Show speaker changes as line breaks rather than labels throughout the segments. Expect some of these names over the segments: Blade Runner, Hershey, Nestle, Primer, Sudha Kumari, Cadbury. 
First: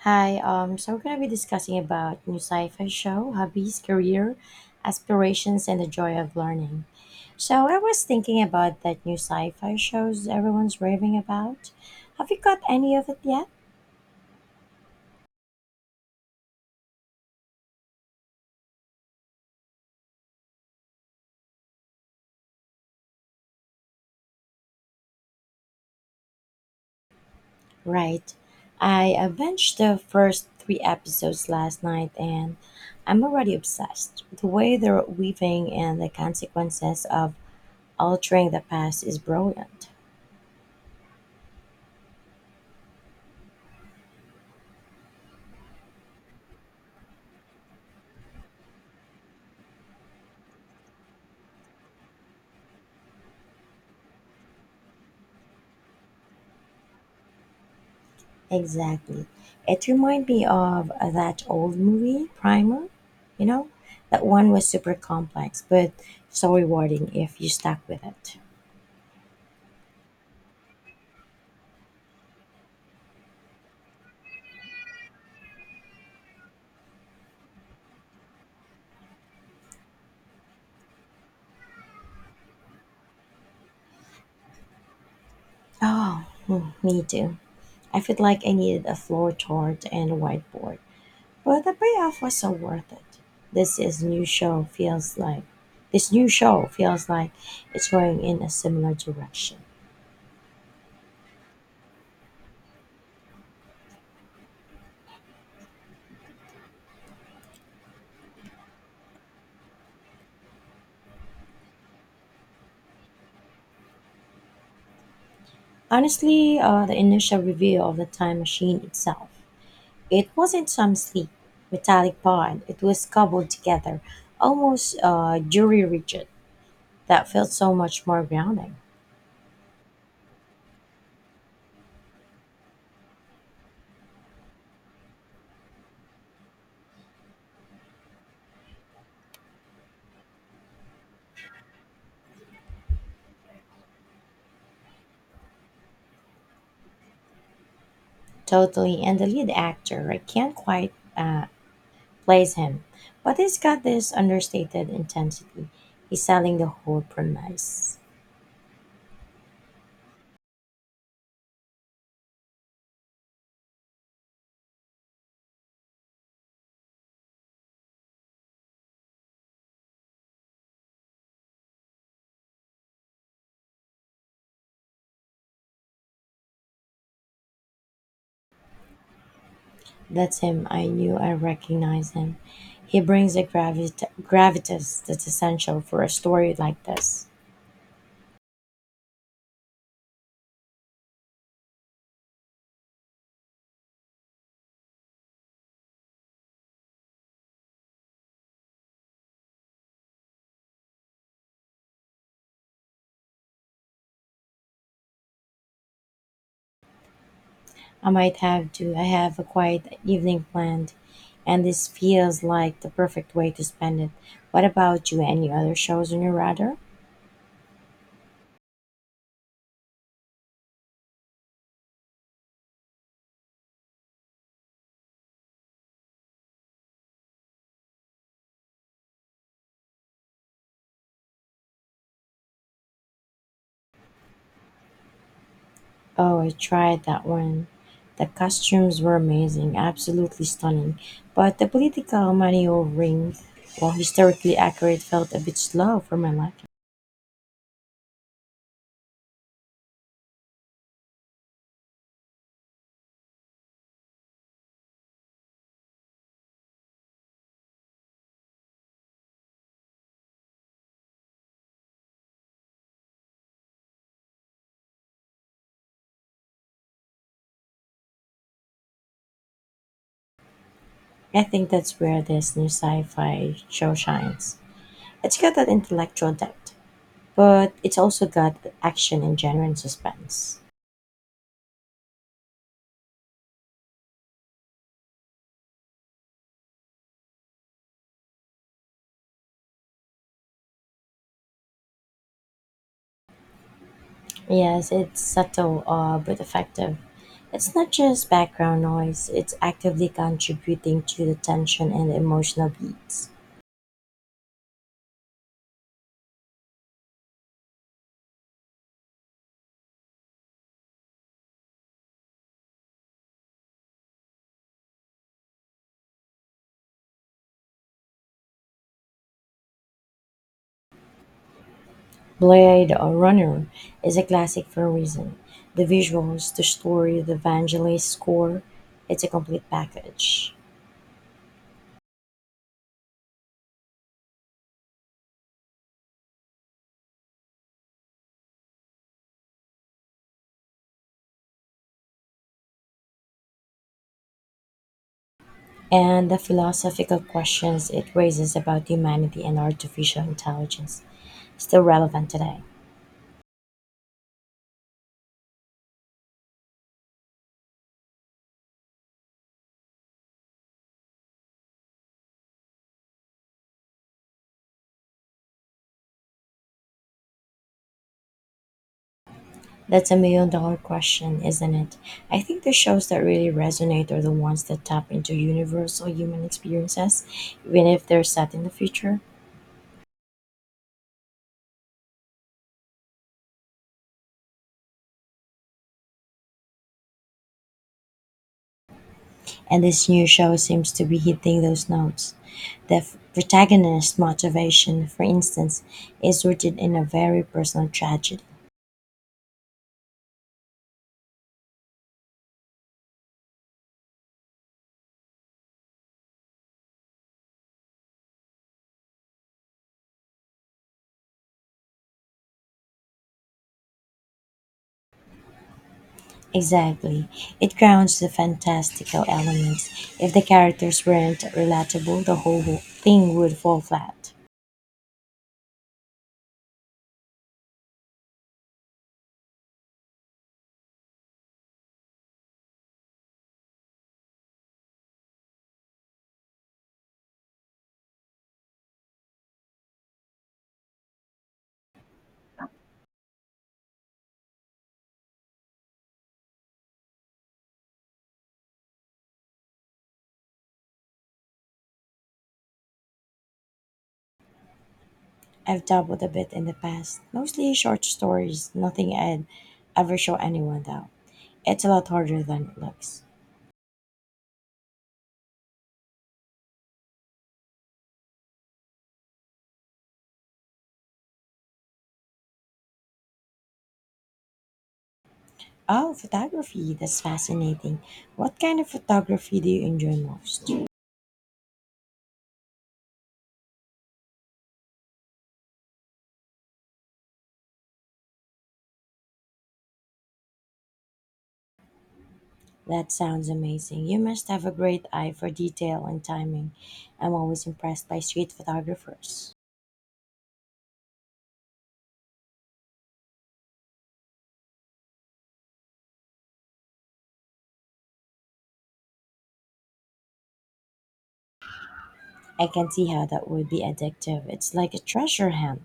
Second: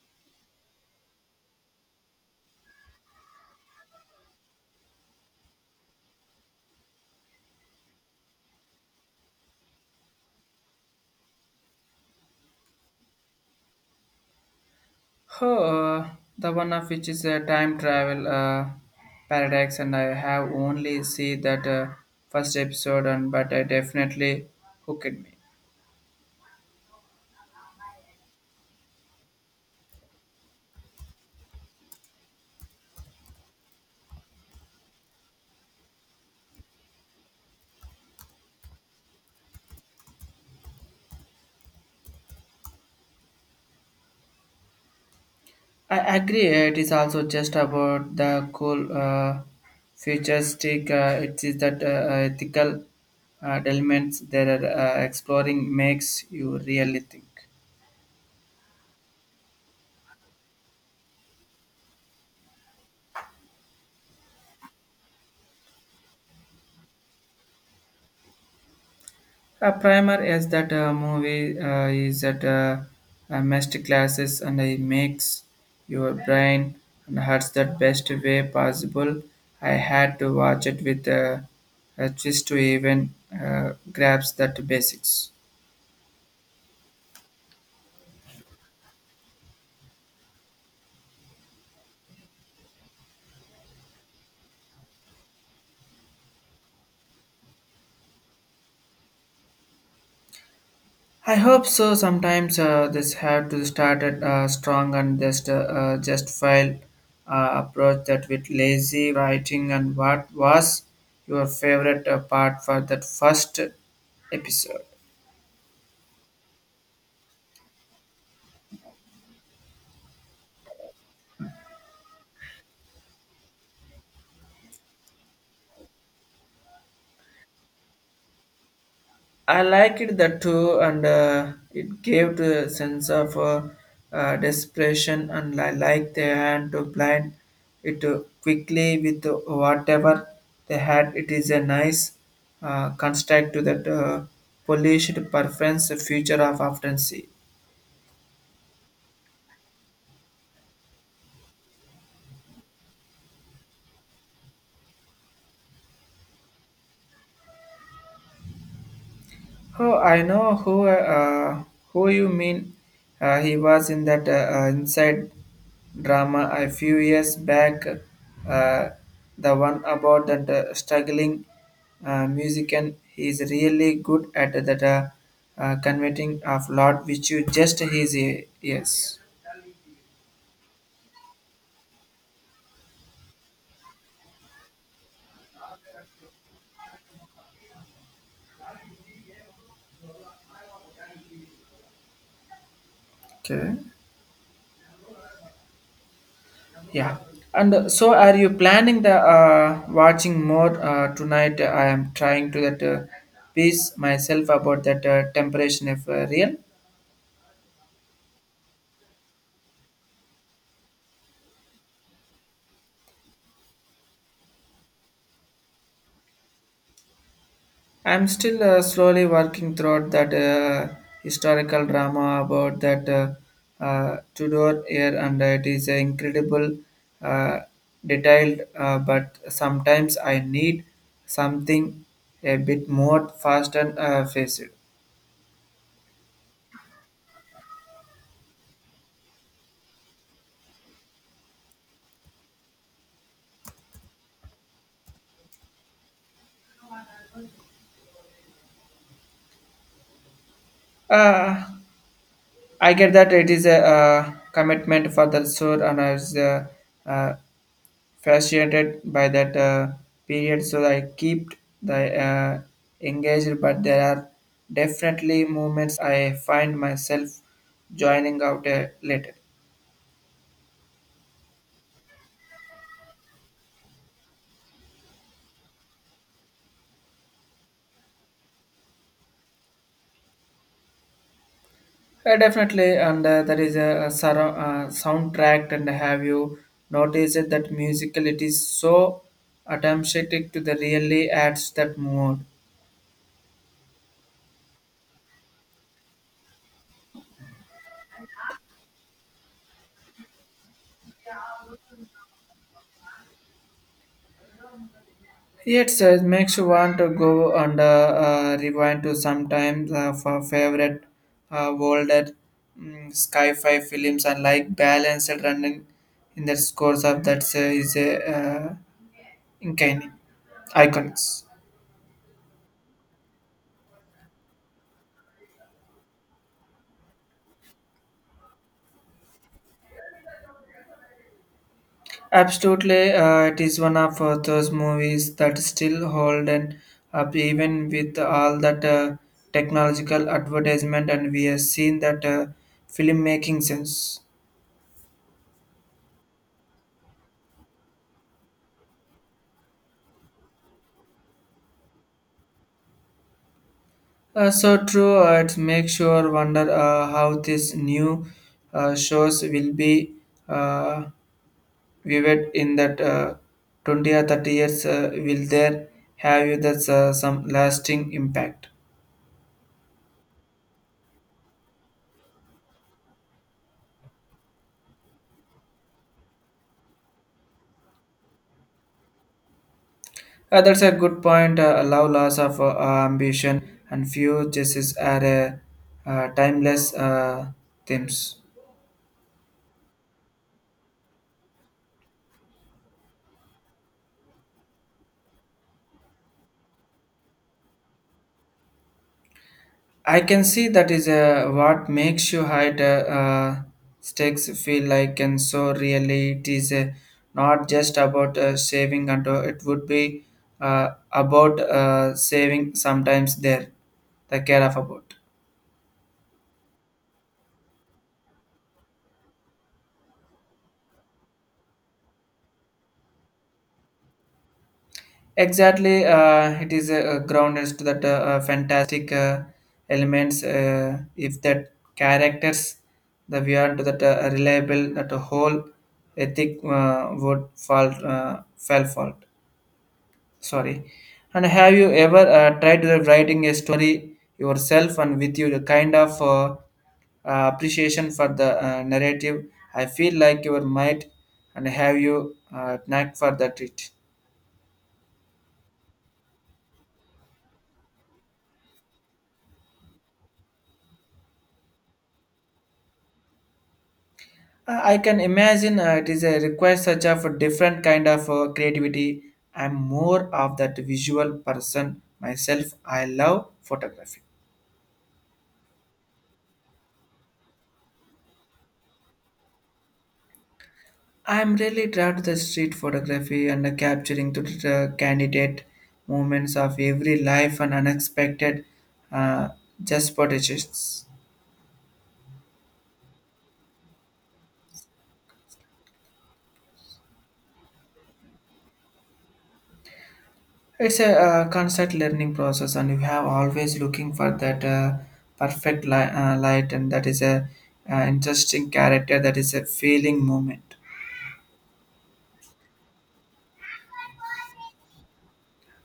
Hi, so we're going to be discussing about new sci-fi show, hobbies, career, aspirations, and the joy of learning. So I was thinking about that new sci-fi shows everyone's raving about. Have you got any of it yet?
Oh, uh, the one of which is a time travel paradox, and I have only see that first episode, and but I definitely hooked me.
Right. I binged the first three episodes last night and I'm already obsessed. The way they're weaving and the consequences of altering the past is brilliant.
I agree. It is also just about the cool futuristic. It is that ethical elements that are exploring makes you really think.
Exactly. It reminded me of that old movie, Primer, you know? That one was super complex, but so rewarding if you stuck with it.
A primer is that movie is that a master classes and it makes your brain and hurts that best way possible. I had to watch it with a twist to even grasp that basics.
Oh, hmm, me too. I feel like I needed a floor chart and a whiteboard, but the payoff was so worth it. This is new show feels like this new show feels like it's going in a similar direction.
I hope so. Sometimes this have to start at strong and just file approach that with lazy writing. And what was your favorite part for that first episode?
Honestly, the initial review of the time machine itself. It wasn't some sleek, metallic bond. It was cobbled together, almost jury rigid. That felt so much more grounding.
I like it that too, and it gave the sense of desperation, and I like the hand to blind it quickly with whatever they had. It is a nice construct to that polished preference future of often see.
Totally. And the lead actor, I can't quite place him, but he's got this understated intensity. He's selling the whole premise.
Oh, I know who you mean. He was in that inside drama a few years back. Uh, the one about that struggling musician. He is really good at that converting of lot which you just his ears.
That's him. I knew I recognized him. He brings a gravitas that's essential for a story like this.
Okay. Yeah, and so are you planning the watching more tonight? I am trying to that piece myself about that temptation if real.
I might have to. I have a quiet evening planned, and this feels like the perfect way to spend it. What about you? Any other shows on your radar?
I'm still slowly working throughout that historical drama about that Tudor year, and it is incredible, uh, detailed. But sometimes I need something a bit more fast and faced.
Oh, I tried that one. The costumes were amazing, absolutely stunning. But the political maneuvering, while historically accurate, felt a bit slow for my liking.
Uh, I get that it is a commitment for the soul, and I was uh, fascinated by that period. So I keep the engaged, but there are definitely moments I find myself joining out later.
I think that's where this new sci fi show shines. It's got that intellectual depth, but it's also got action and genuine suspense.
Definitely, and there is a soundtrack. And have you noticed that musical? It is so attempting to the really adds that mood.
Yes, it's subtle but effective. It's not just background noise, it's actively contributing to the tension and emotional beats.
Yes, it makes you want to go and rewind to sometimes for favorite older sci-fi films and like balanced running in the scores of that is a uh, uncanny iconics.
Blade Runner is a classic for a reason. The visuals, the story, the evangelist score, it's a complete package.
Absolutely, it is one of those movies that still hold and up even with all that technological advertisement and we have seen that filmmaking sense.
And the philosophical questions it raises about humanity and artificial intelligence, still relevant today.
So true. It makes sure wonder how these new shows will be uh, viewed in that 20 or 30 years. Will there have you that's some lasting impact?
That's a million dollar question, isn't it? I think the shows that really resonate are the ones that tap into universal human experiences, even if they're set in the future.
That's a good point. Allow loss of ambition and few justice are timeless themes.
And this new show seems to be hitting those notes. The protagonist's motivation, for instance, is rooted in a very personal tragedy.
I can see that is what makes you hide stakes feel like, and so really it is not just about saving, and it would be about saving sometimes there, the care of about.
Exactly. It grounds the fantastical elements. If the characters weren't relatable, the whole thing would fall flat.
Exactly, it is grounded to that fantastic elements. If that characters, the we are to that reliable, that whole ethic would fall. Sorry, and have you ever tried to writing a story yourself and with you the kind of appreciation for the narrative, I feel like your might and have you knack for that it.
I've dabbled a bit in the past, mostly short stories, nothing I'd ever show anyone though. It's a lot harder than it looks.
I can imagine it is a request such of a different kind of creativity. I'm more of that visual person myself. I love photography.
Oh, photography, that's fascinating. What kind of photography do you enjoy most?
I'm really drawn to the street photography and the capturing to the candidate moments of every life and unexpected uh, just potentials.
That sounds amazing. You must have a great eye for detail and timing. I'm always impressed by street photographers.
It's a constant learning process, and you have always looking for that perfect light, and that is a interesting character. That is a feeling moment.
I can see how that would be addictive. It's like a treasure hunt.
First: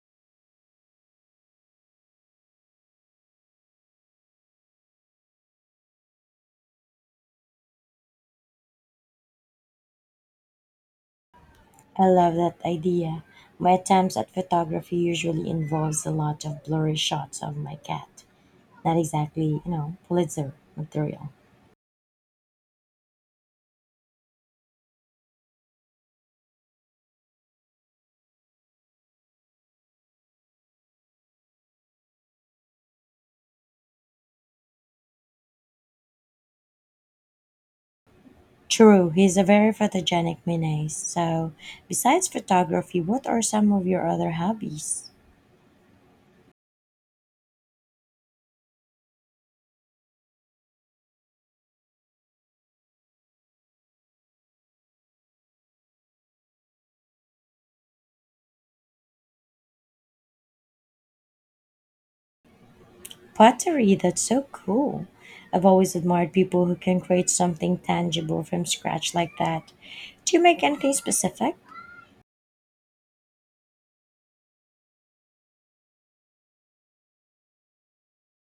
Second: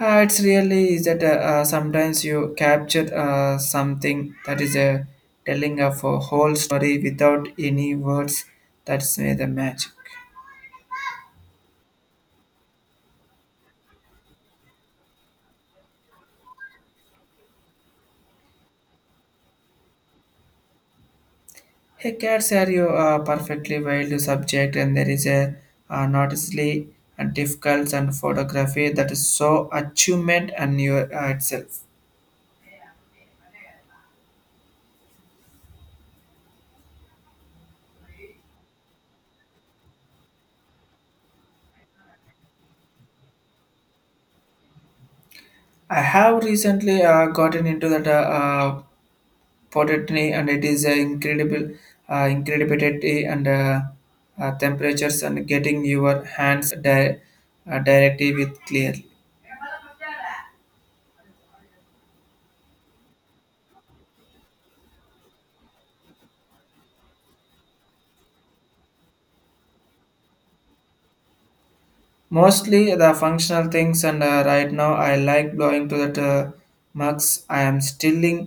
It's really is that sometimes you capture something that is a telling of a whole story without any words. That's where the magic.
I love that idea. My attempts at photography usually involves a lot of blurry shots of my cat, not exactly, you know, Pulitzer material.
Hey, cats are you perfectly wild subject, and there is a noticeably and difficult and photography that is so achievement and your itself.
True, he's a very photogenic Minet. So, besides photography, what are some of your other hobbies?
I have recently gotten into that. Pottery and it is incredible incredibility and temperatures and getting your hands directly with clearly
Pottery, that's so cool. I've always admired people who can create something tangible from scratch like that. Do you make anything specific?
mostly the functional things and right now I like blowing to that mugs. I am stilling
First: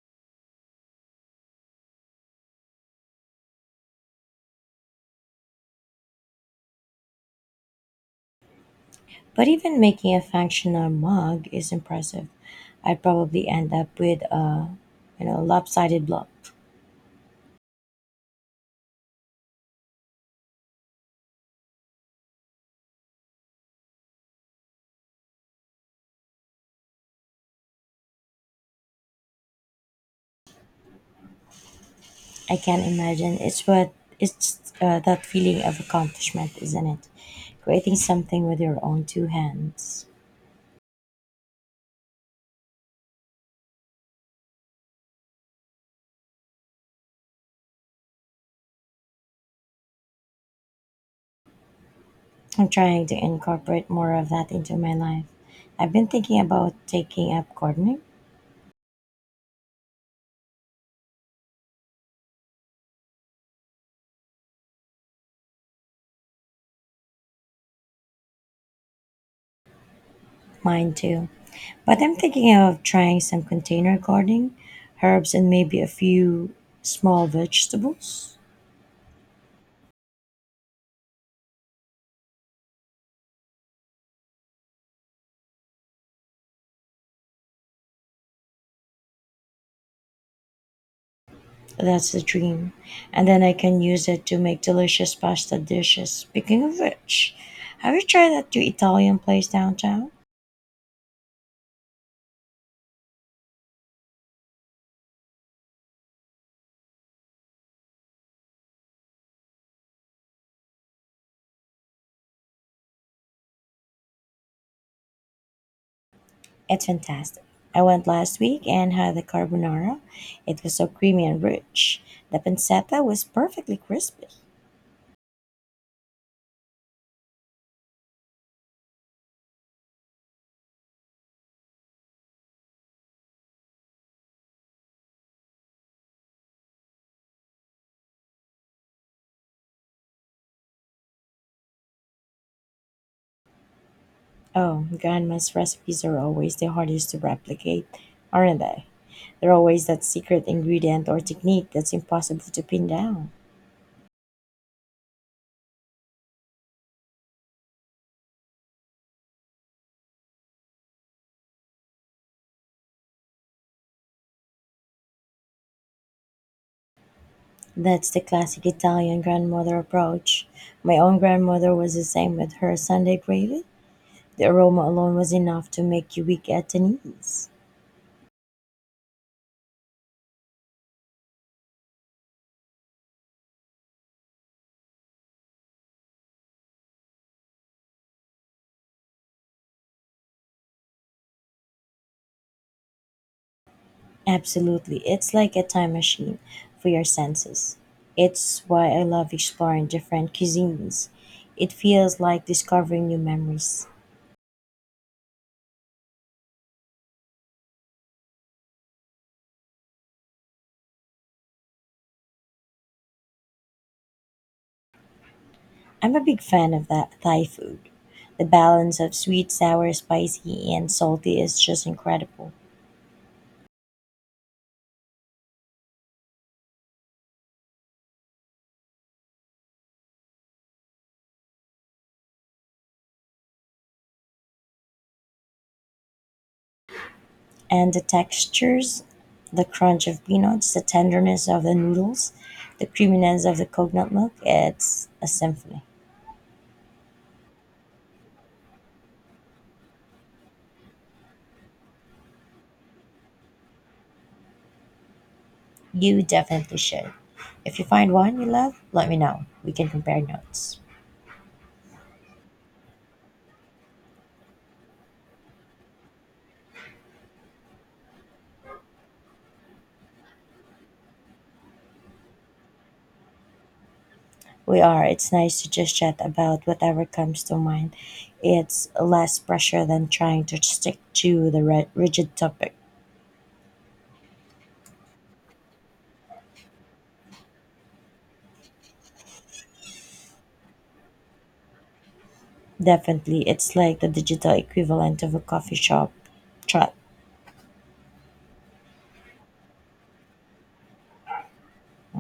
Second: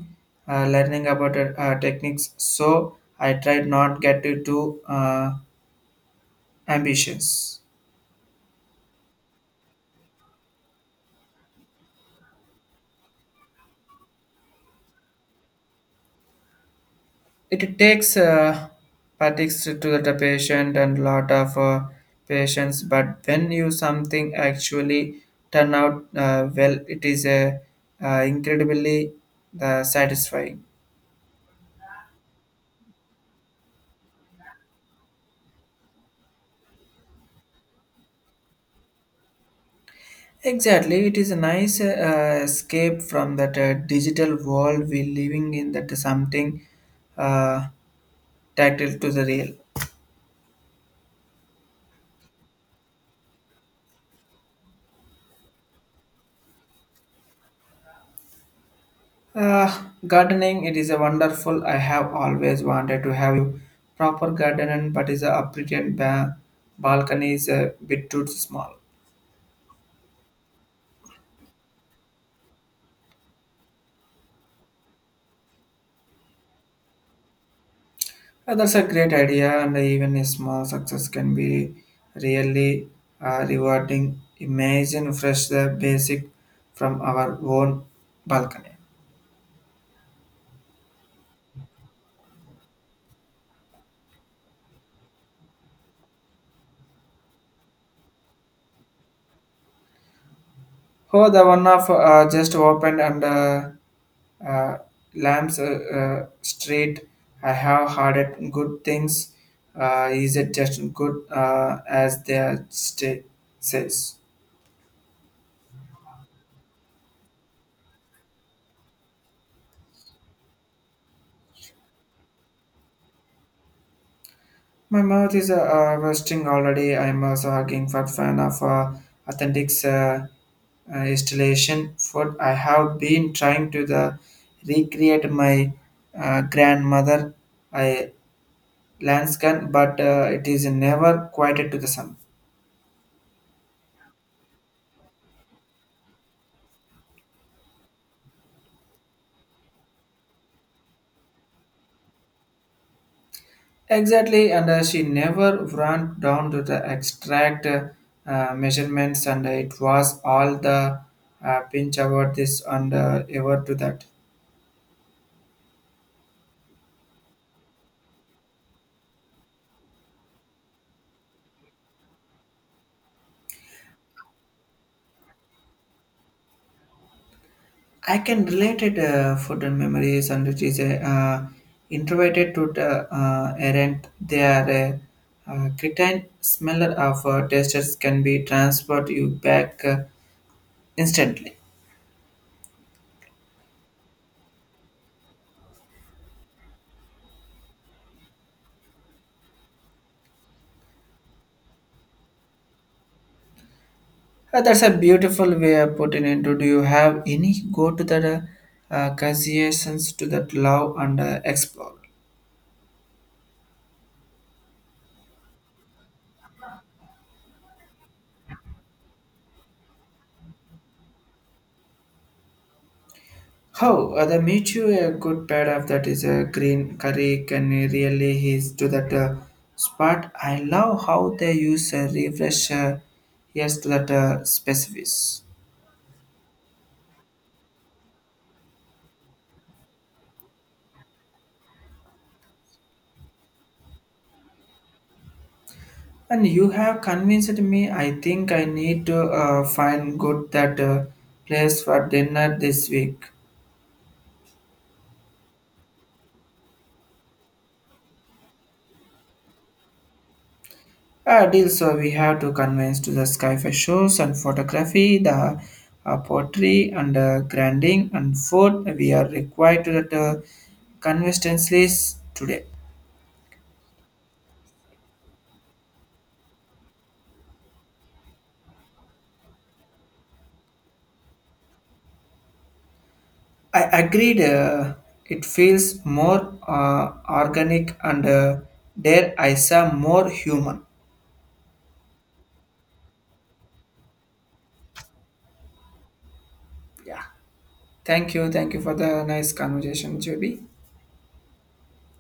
learning about techniques, so I tried not get it too uh, ambitious.
But even making a functional mug is impressive. I'd probably end up with a, you know, lopsided block.
It takes practice to the patient and lot of patience, but when you something actually turn out well, it is incredibly satisfying.
I can imagine. It's that feeling of accomplishment, isn't it? Creating something with your own two hands.
Exactly, it is a nice escape from that digital world we living in. That something uh, tactile to the real.
I'm trying to incorporate more of that into my life. I've been thinking about taking up gardening.
Gardening, it is a wonderful. I have always wanted to have you proper garden, but is a updated balcony is a bit too small.
Mine too. But I'm thinking of trying some container gardening, herbs, and maybe a few small vegetables.
That's a great idea, and even a small success can be really rewarding. Imagine fresh the basic from our own balcony.
That's the dream. And then I can use it to make delicious pasta dishes. Speaking of which, have you tried that new Italian place downtown?
Oh, the one of just opened and. Uh, Lamps straight. I have heard it good things. Is it just good as their state says?
It's fantastic. I went last week and had the carbonara. It was so creamy and rich. The pancetta was perfectly crispy.
My mouth is roasting already. I'm also hugging for fan of authentic installation food. I have been trying to the recreate my grandmother I landscan, but it is never quite to the sun.
Oh, grandma's recipes are always the hardest to replicate, aren't they? They're always that secret ingredient or technique that's impossible to pin down.
Exactly, and she never ran down to the extract measurements, and it was all the pinch about this and ever to that.
That's the classic Italian grandmother approach. My own grandmother was the same with her Sunday gravy. The aroma alone was enough to make you weak at the knees.
I can relate it food and memories, and it is a introverted to the errant. They are a cretin smeller of testers can be transferred you back instantly.
Absolutely. It's like a time machine for your senses. It's why I love exploring different cuisines. It feels like discovering new memories.
That's a beautiful way of putting into. Do you have any go to the considerations to that love and explore?
I'm a big fan of that Thai food. The balance of sweet, sour, spicy, and salty is just incredible.
How the meet you a good pair of that is a green curry can really his to that spot. I love how they use a refresh yes to that specifics.
And the textures, the crunch of peanuts, the tenderness of the noodles, the creaminess of the coconut milk, it's a symphony.
And you have convinced me. I think I need to find good that place for dinner this week.
You definitely should. If you find one you love, let me know. We can compare notes.
Deal, so we have to convince to the sky for shows and photography, the pottery and grinding and food. We are required to that consistencies today.
We are. It's nice to just chat about whatever comes to mind. It's less pressure than trying to stick to the rigid topic.
I agreed. It feels more organic and there I saw more human.
Definitely, it's like the digital equivalent of a coffee shop chat.
Yeah. Thank you. Thank you for the nice conversation, Joby.